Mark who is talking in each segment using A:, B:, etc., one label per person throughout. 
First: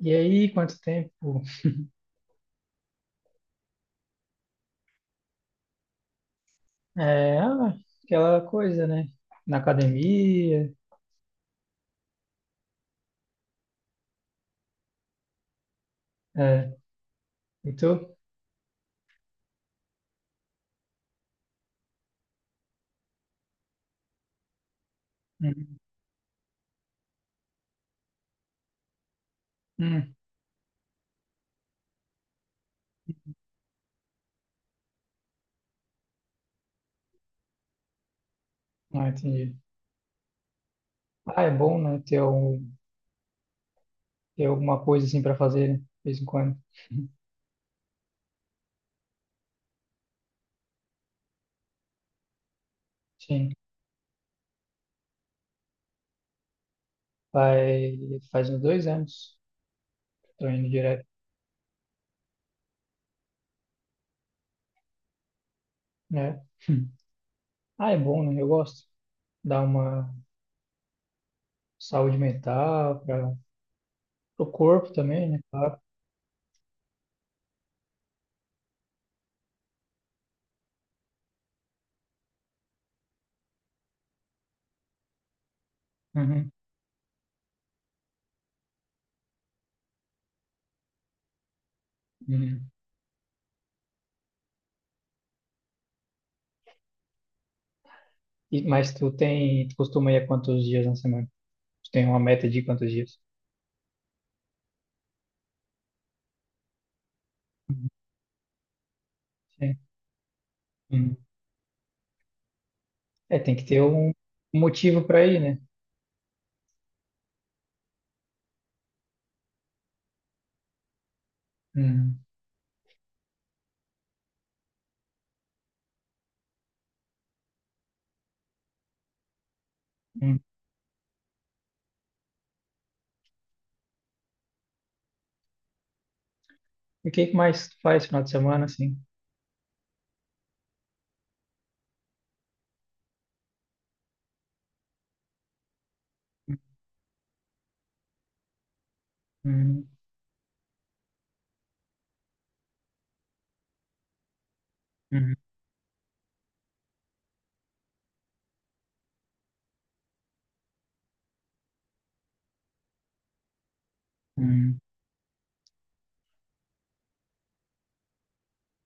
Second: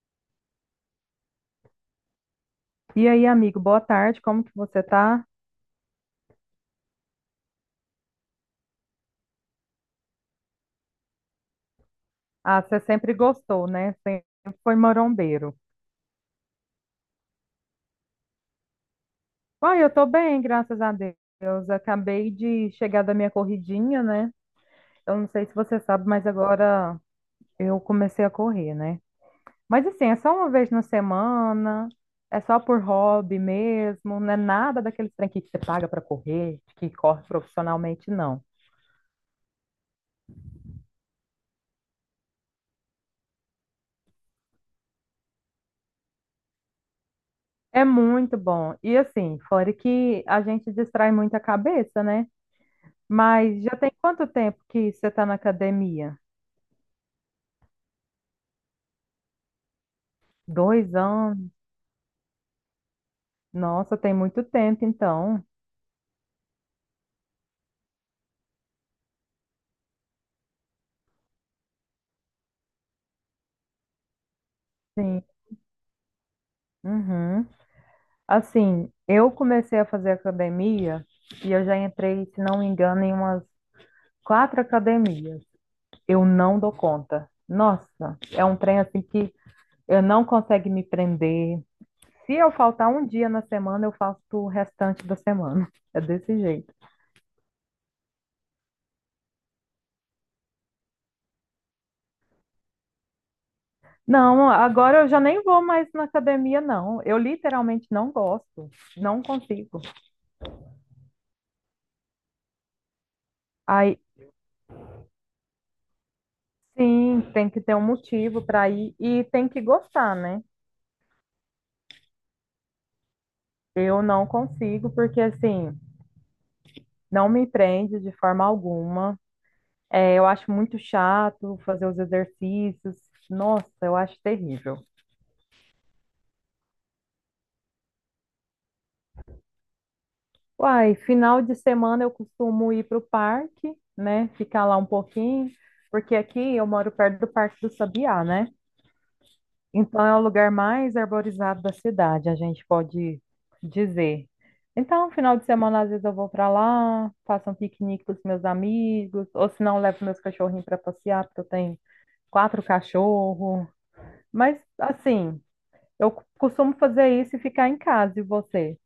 A: E aí, quanto tempo?
B: E aí, amigo, boa tarde, como que você tá?
A: É, ah, Aquela coisa, né? Na academia.
B: Ah, você sempre gostou, né? Sempre foi marombeiro.
A: É. E tu?
B: Ah, eu tô bem, graças a Deus. Acabei de chegar da minha corridinha, né? Eu não sei se
A: Uhum.
B: você sabe, mas agora eu comecei a correr, né? Mas assim,
A: Hum.
B: é só uma vez na semana, é só por hobby mesmo, não é nada daqueles trem que você paga para correr, que corre profissionalmente, não.
A: Ah, entendi. Ah, é bom, né? Ter alguma coisa assim para fazer, né? De vez em quando.
B: É muito bom. E assim, fora que a gente distrai muito a cabeça, né?
A: Sim.
B: Mas já tem quanto tempo que você está na academia?
A: Faz, faz uns 2 anos. Tô indo
B: Dois
A: direto,
B: anos? Nossa, tem muito tempo, então.
A: né? Hum. Ah, é bom, né? Eu gosto. Dá uma saúde mental para o corpo
B: Sim.
A: também, né? Claro.
B: Uhum. Assim, eu comecei a fazer academia e eu já entrei, se não me engano, em umas quatro academias. Eu
A: Uhum.
B: não dou conta. Nossa, é um trem assim que eu não consigo me prender. Se eu
A: Uhum.
B: faltar um dia na semana, eu faço o restante da semana. É desse jeito.
A: E, mas tu costuma ir a quantos dias na semana? Tu Tem uma meta de quantos dias?
B: Não, agora eu já nem vou mais na academia, não. Eu literalmente
A: Uhum.
B: não gosto, não
A: É,
B: consigo.
A: Uhum. É, tem que ter
B: Aí,
A: um motivo para ir, né?
B: sim, tem que ter um motivo para ir e tem que gostar, né?
A: Uhum.
B: Eu não consigo, porque assim, não me prende de forma alguma. É, eu
A: Uhum.
B: acho muito chato fazer os exercícios. Nossa, eu acho terrível.
A: E o que que mais tu faz final de semana, assim?
B: Uai, final de semana eu costumo ir para o parque, né? Ficar lá um pouquinho, porque aqui eu moro perto do Parque do Sabiá, né?
A: Uhum.
B: Então, é o lugar mais arborizado da cidade, a gente pode dizer. Então,
A: Uhum.
B: final de semana, às vezes eu vou para lá, faço um piquenique com os meus amigos, ou se não, levo meus cachorrinhos para passear, porque eu tenho quatro cachorros. Mas,
A: Uhum.
B: assim, eu costumo fazer isso e ficar em casa, e você?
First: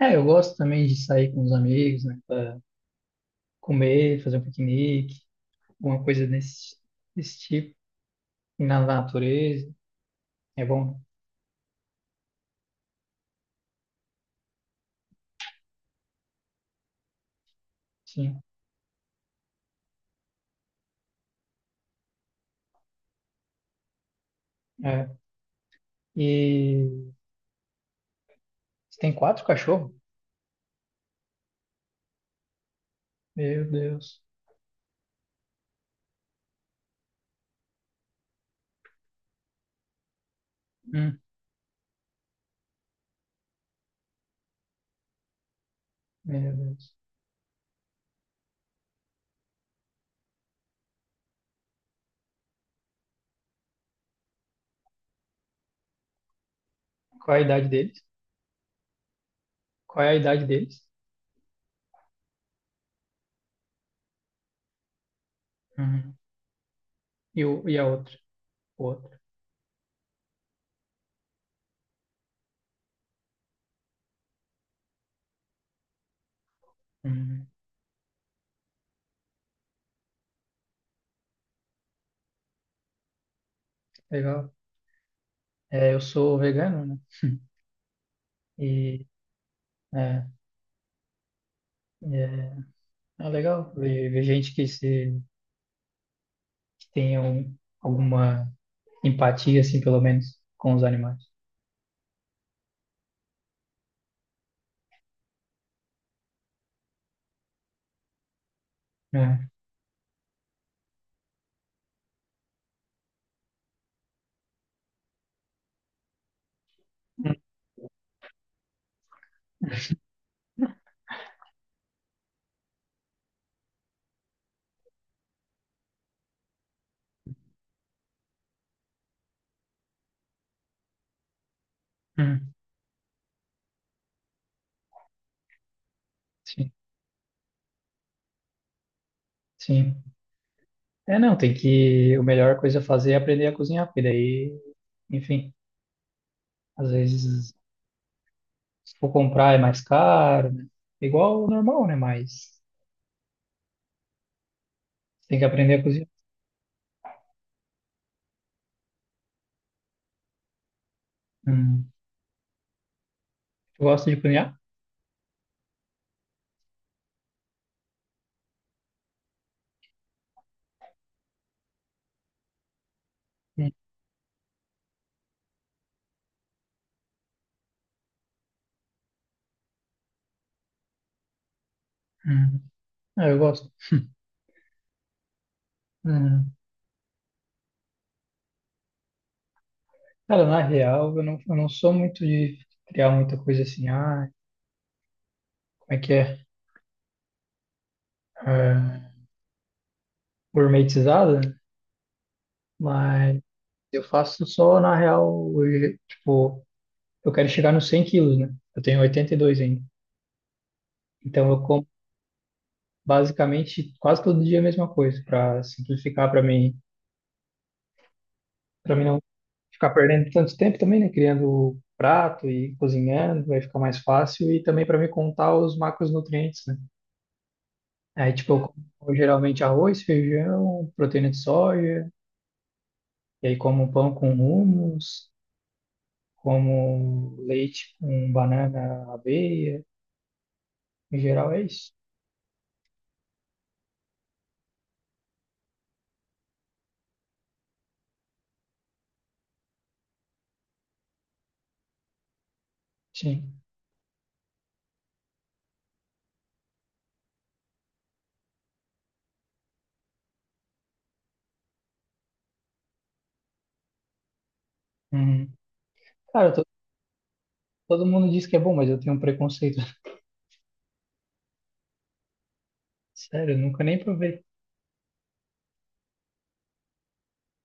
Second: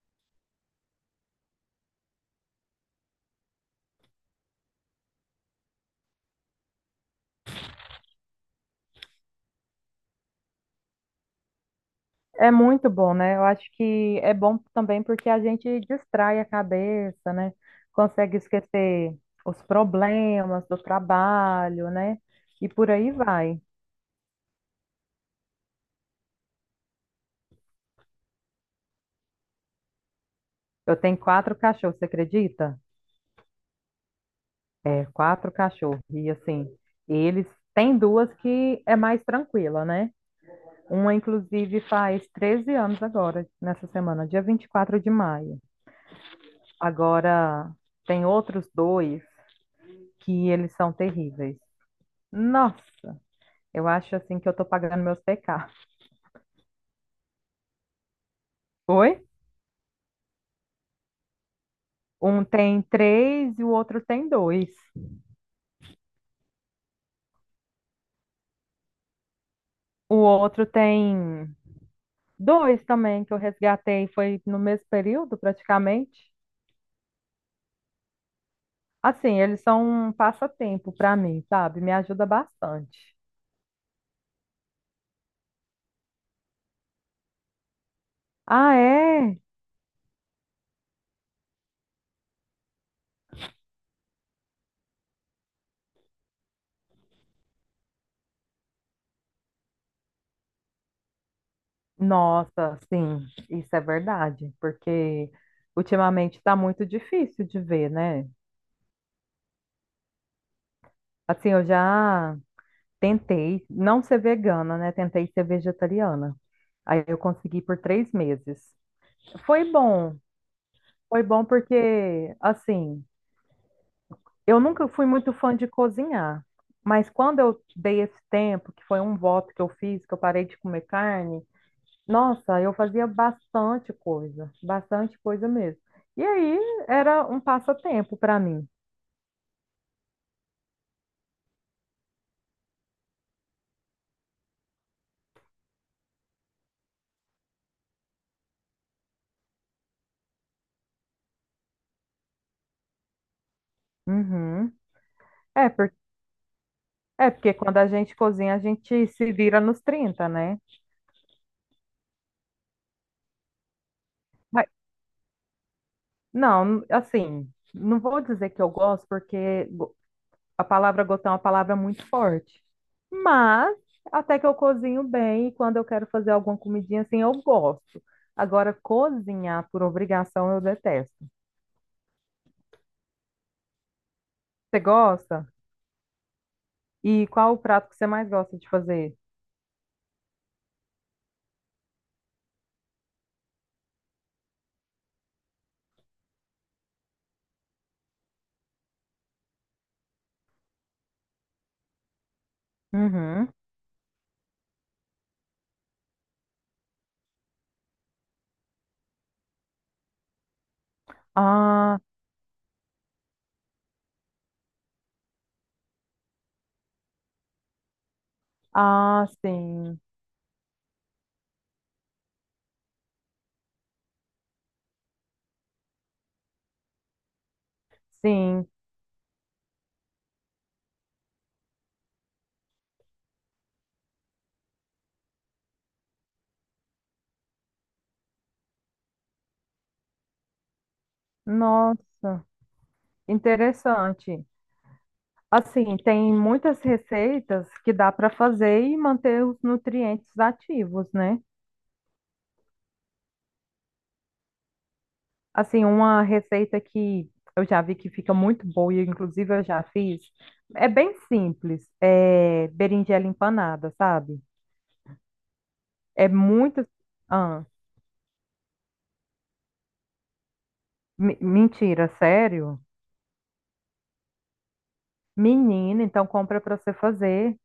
A: É, eu gosto também de sair com os amigos, né? Pra comer, fazer um piquenique, alguma coisa desse, desse tipo. Ir na natureza, é bom,
B: É muito bom, né? Eu acho que é bom também porque a gente distrai a cabeça, né? Consegue
A: sim.
B: esquecer os problemas do trabalho, né? E por aí vai.
A: É. E você tem 4 cachorros?
B: Eu tenho quatro cachorros, você acredita?
A: Meu Deus.
B: É, quatro cachorros. E assim, eles têm duas que é mais tranquila, né? Uma,
A: Hum,
B: inclusive, faz 13 anos agora, nessa semana, dia 24 de maio.
A: Meu Deus.
B: Agora, tem outros dois que eles são terríveis. Nossa, eu acho assim que eu tô pagando meus pecados.
A: Qual é a idade deles?
B: Oi?
A: Qual é a idade deles?
B: Um tem três e o outro tem dois.
A: Uhum. E a outra? Outro.
B: O outro tem dois também que eu resgatei, foi no mesmo período, praticamente.
A: Hum,
B: Assim, eles são um passatempo para mim, sabe? Me ajuda bastante.
A: legal. É, eu sou vegano, né?
B: Ah,
A: E
B: é?
A: é, é, é legal ver, ver gente que, se, que tenha um- alguma empatia, assim, pelo menos, com os animais.
B: Nossa, sim, isso é verdade, porque ultimamente está muito difícil de ver, né?
A: É.
B: Assim, eu já tentei não ser vegana, né? Tentei ser vegetariana. Aí eu
A: Hum,
B: consegui por 3 meses. Foi bom, foi bom porque, assim, eu nunca fui muito fã de cozinhar, mas quando eu dei esse tempo, que foi um voto que eu fiz, que eu parei de comer carne.
A: hum,
B: Nossa, eu fazia bastante coisa mesmo. E aí
A: sim,
B: era um passatempo para mim.
A: sim. É, não, tem que... A melhor coisa a fazer é aprender a cozinhar, porque daí, enfim, às vezes, se for comprar é mais caro, né? Igual o normal, né? Mas
B: Uhum.
A: tem que
B: É,
A: aprender a cozinhar.
B: é porque quando a gente cozinha, a gente se vira nos 30, né?
A: Hum. Tu gosta de cozinhar?
B: Mas- não, assim, não vou dizer que eu gosto, porque a palavra gotão é uma palavra muito forte.
A: Hum.
B: Mas até que eu cozinho bem e quando eu quero fazer alguma comidinha assim, eu gosto. Agora, cozinhar por obrigação eu detesto.
A: hum. Ah, eu gosto.
B: Você gosta?
A: Hum.
B: E qual o prato que você mais gosta de fazer?
A: Cara, na real, eu não sou muito de criar muita coisa assim, como é que é? Ah, gourmetizada, mas
B: Uhum.
A: eu faço só, na real, hoje, tipo, eu quero chegar nos 100 quilos, né? Eu tenho 82 ainda. Então eu como
B: Ah,
A: basicamente quase todo dia a mesma coisa, para simplificar para mim não
B: ah,
A: ficar
B: sim,
A: perdendo tanto tempo também, né? Criando prato e cozinhando, vai ficar mais fácil e também para me contar os macronutrientes, né? Aí, tipo, eu
B: sim.
A: como geralmente arroz, feijão, proteína de soja, e aí como pão com hummus, como leite com banana, aveia. Em geral é isso.
B: Nossa, interessante. Assim, tem muitas receitas que dá para fazer e manter os nutrientes ativos, né?
A: Sim.
B: Assim, uma receita que eu já vi que fica muito boa e inclusive eu já fiz, é bem simples, é berinjela empanada, sabe?
A: Uhum.
B: É
A: Cara,
B: muito... Ah,
A: todo mundo diz que é bom, mas eu tenho um preconceito.
B: mentira, sério?
A: Sério, eu nunca nem provei.
B: Menina, então compra para você fazer,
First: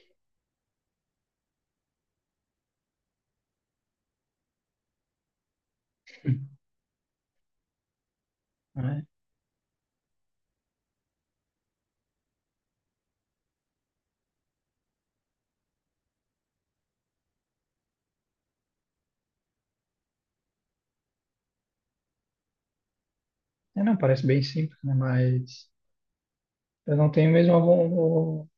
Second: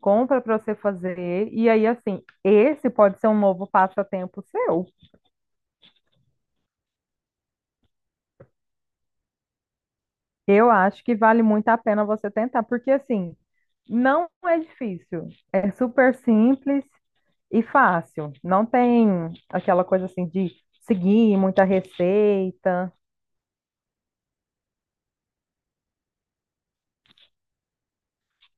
B: compra para você fazer. E aí, assim, esse pode ser um novo passatempo seu.
A: Né?
B: Eu acho que vale muito a pena você tentar, porque assim, não é difícil, é super simples e fácil. Não tem aquela coisa assim de seguir muita receita.
A: É, não, parece bem simples, né? Mas eu não tenho mesmo a von... o-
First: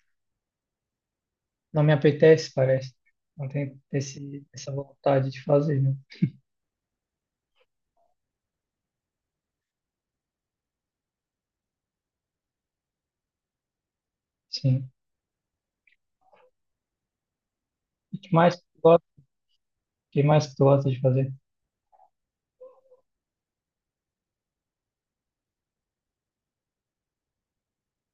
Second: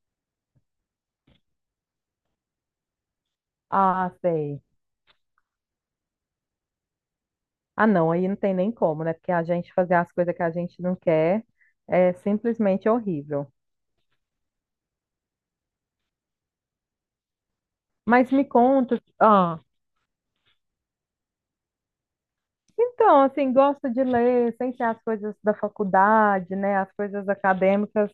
A: não me apetece, parece. Não tenho
B: Ah, sei.
A: essa vontade de fazer, né?
B: Ah, não, aí não tem nem como, né? Porque a gente fazer as coisas que a gente não quer é simplesmente horrível.
A: Sim. E o
B: Mas
A: que
B: me
A: mais que tu
B: conta,
A: gosta,
B: ah,
A: o que mais que tu gosta de fazer?
B: então, assim, gosto de ler, sem ser as coisas da faculdade, né? As coisas acadêmicas,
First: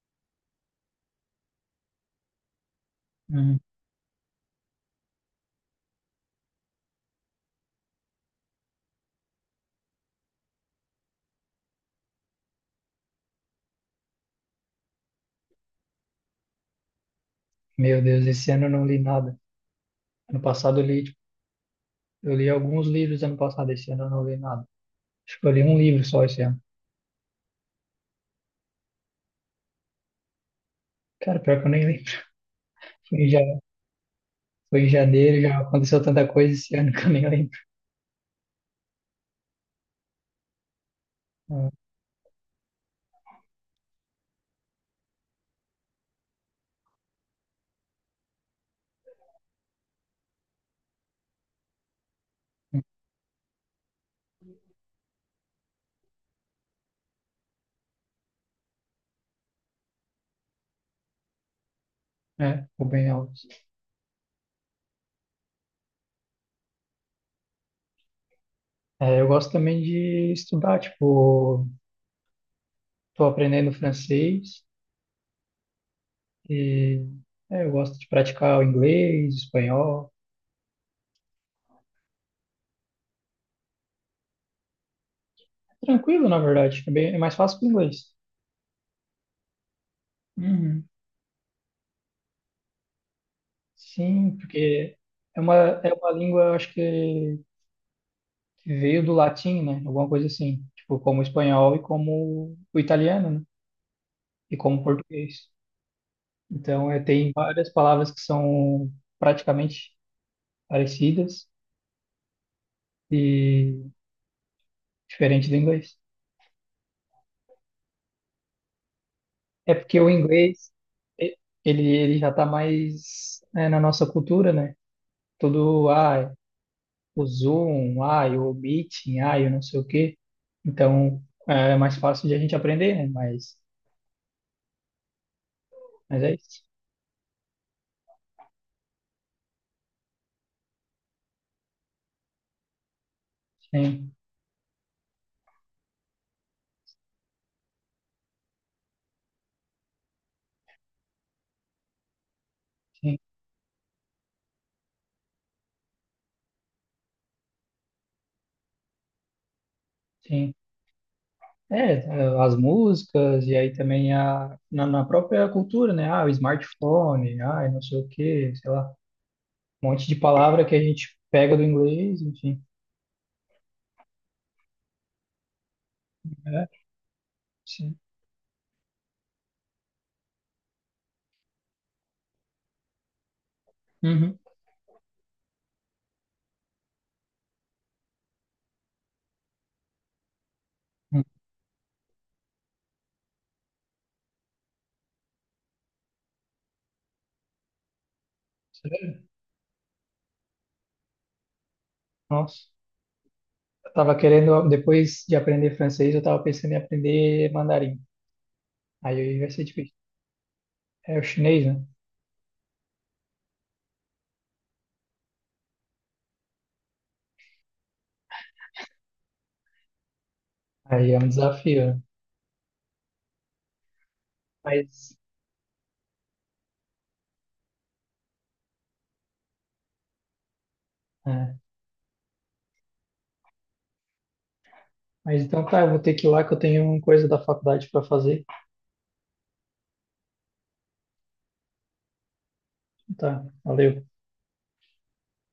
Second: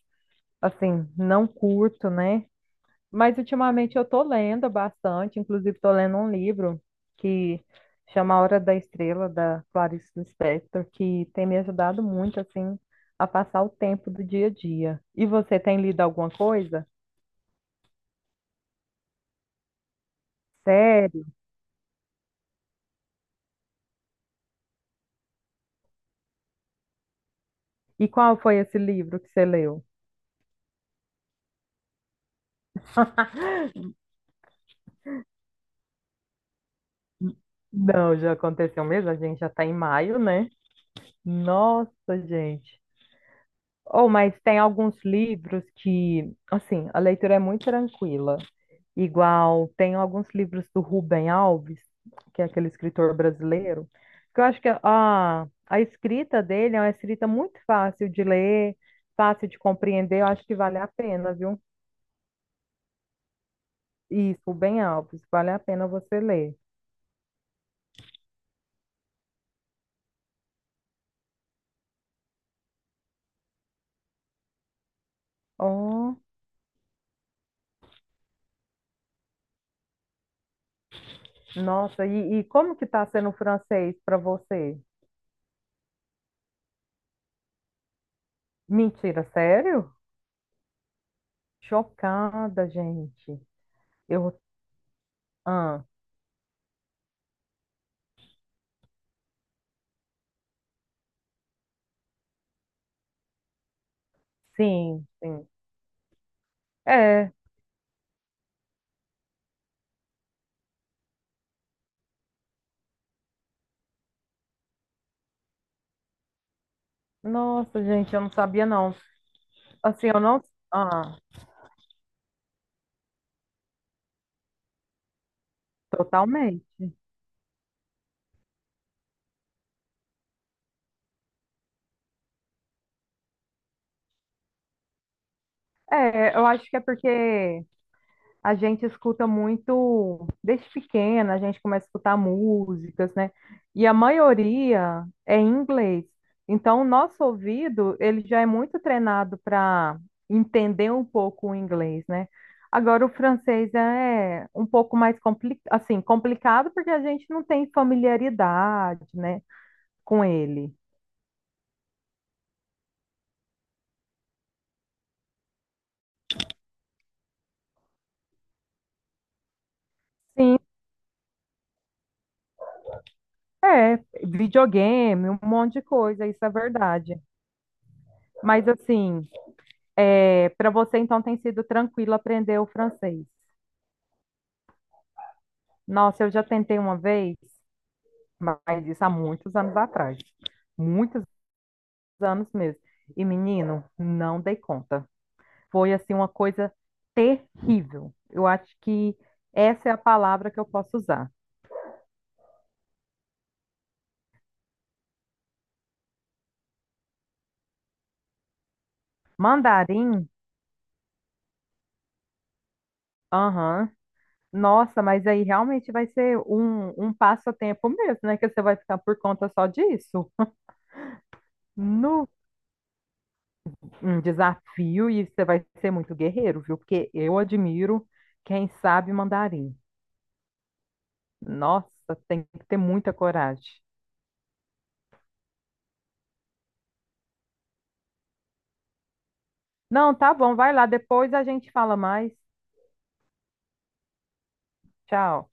B: assim, não curto, né? Mas
A: Uhum.
B: ultimamente eu tô lendo bastante, inclusive tô lendo um livro que chama A Hora da Estrela, da Clarice Lispector, que tem me ajudado muito, assim, a passar o tempo do dia a dia. E você tem lido alguma coisa?
A: Meu Deus, esse ano eu não li nada. Ano passado eu li, tipo,
B: Sério?
A: eu li alguns livros ano passado, esse ano eu não li nada. Acho que eu li um livro só esse ano.
B: E qual foi esse livro que você leu?
A: Cara, pior que eu nem lembro. Foi em, ja- foi em janeiro, já aconteceu tanta coisa esse ano que eu nem lembro.
B: Não, já aconteceu mesmo, a gente já tá em maio, né?
A: É,
B: Nossa, gente. Ou, mas tem alguns livros que, assim, a leitura é muito tranquila. Igual, tem alguns livros do Rubem Alves, que é aquele escritor brasileiro, que eu acho que a escrita dele é uma escrita muito fácil de ler, fácil de compreender. Eu acho que vale a pena, viu?
A: ficou bem alto.
B: Isso, Rubem Alves, vale a pena você ler.
A: É, eu gosto também de estudar, tipo, tô aprendendo francês
B: Oh,
A: e é, eu gosto de praticar o inglês, espanhol.
B: nossa, e como que tá sendo o francês para você?
A: É tranquilo, na verdade, é, bem, é mais fácil que o inglês.
B: Mentira, sério?
A: Uhum.
B: Chocada, gente. Eu,
A: Sim, porque é uma,
B: ah.
A: é uma língua, eu acho que veio do latim, né? Alguma coisa assim, tipo como o espanhol e como o italiano, né? E como o
B: Sim,
A: português.
B: sim.
A: Então, é, tem
B: É,
A: várias palavras que são praticamente parecidas e diferentes do inglês.
B: nossa, gente, eu não sabia não.
A: É porque
B: Assim,
A: o
B: eu não.
A: inglês
B: Ah,
A: e- ele já está mais né, na nossa cultura, né? Tudo, ah,
B: totalmente.
A: o Zoom, ah, o Meeting, ah, eu não sei o quê. Então, é mais fácil de a gente aprender, né? Mas é
B: É, eu
A: isso.
B: acho que é porque a gente escuta muito, desde pequena, a gente começa a escutar músicas, né? E a
A: Sim,
B: maioria é em inglês. Então, o nosso ouvido, ele já é muito treinado para entender um pouco o inglês, né? Agora, o
A: sim,
B: francês é um pouco mais compli assim, complicado porque a gente não tem familiaridade, né? com
A: sim.
B: ele.
A: É, eh, as músicas e aí também na própria cultura, né? Ah, o smartphone, ah, não sei o quê, sei lá, um monte de
B: Sim,
A: palavra que a gente pega do inglês, enfim.
B: é, videogame, um monte de coisa, isso é
A: É,
B: verdade.
A: sim.
B: Mas assim, é, para você então tem sido tranquilo aprender o francês.
A: Uhum.
B: Nossa, eu já tentei uma vez, mas isso há muitos anos atrás,
A: Hum,
B: muitos anos mesmo. E menino, não dei conta. Foi assim uma coisa terrível. Eu acho que
A: sério?
B: essa é a palavra que eu posso usar.
A: Nossa. Eu tava querendo, depois de aprender francês, eu tava pensando em aprender mandarim. Aí vai ser difícil.
B: Mandarim,
A: É o chinês, né?
B: aham, nossa, mas aí realmente vai ser um passatempo mesmo, né? Que você vai ficar por conta só disso.
A: Aí é um desafio, né?
B: No, um desafio,
A: Mas,
B: e você vai ser muito guerreiro, viu? Porque eu admiro quem sabe mandarim.
A: é.
B: Nossa, tem que ter muita coragem.
A: Mas então tá, eu vou ter que ir lá que eu tenho coisa da faculdade para fazer.
B: Não, tá bom, vai lá, depois a gente fala mais.
A: Tá, valeu.
B: Tchau.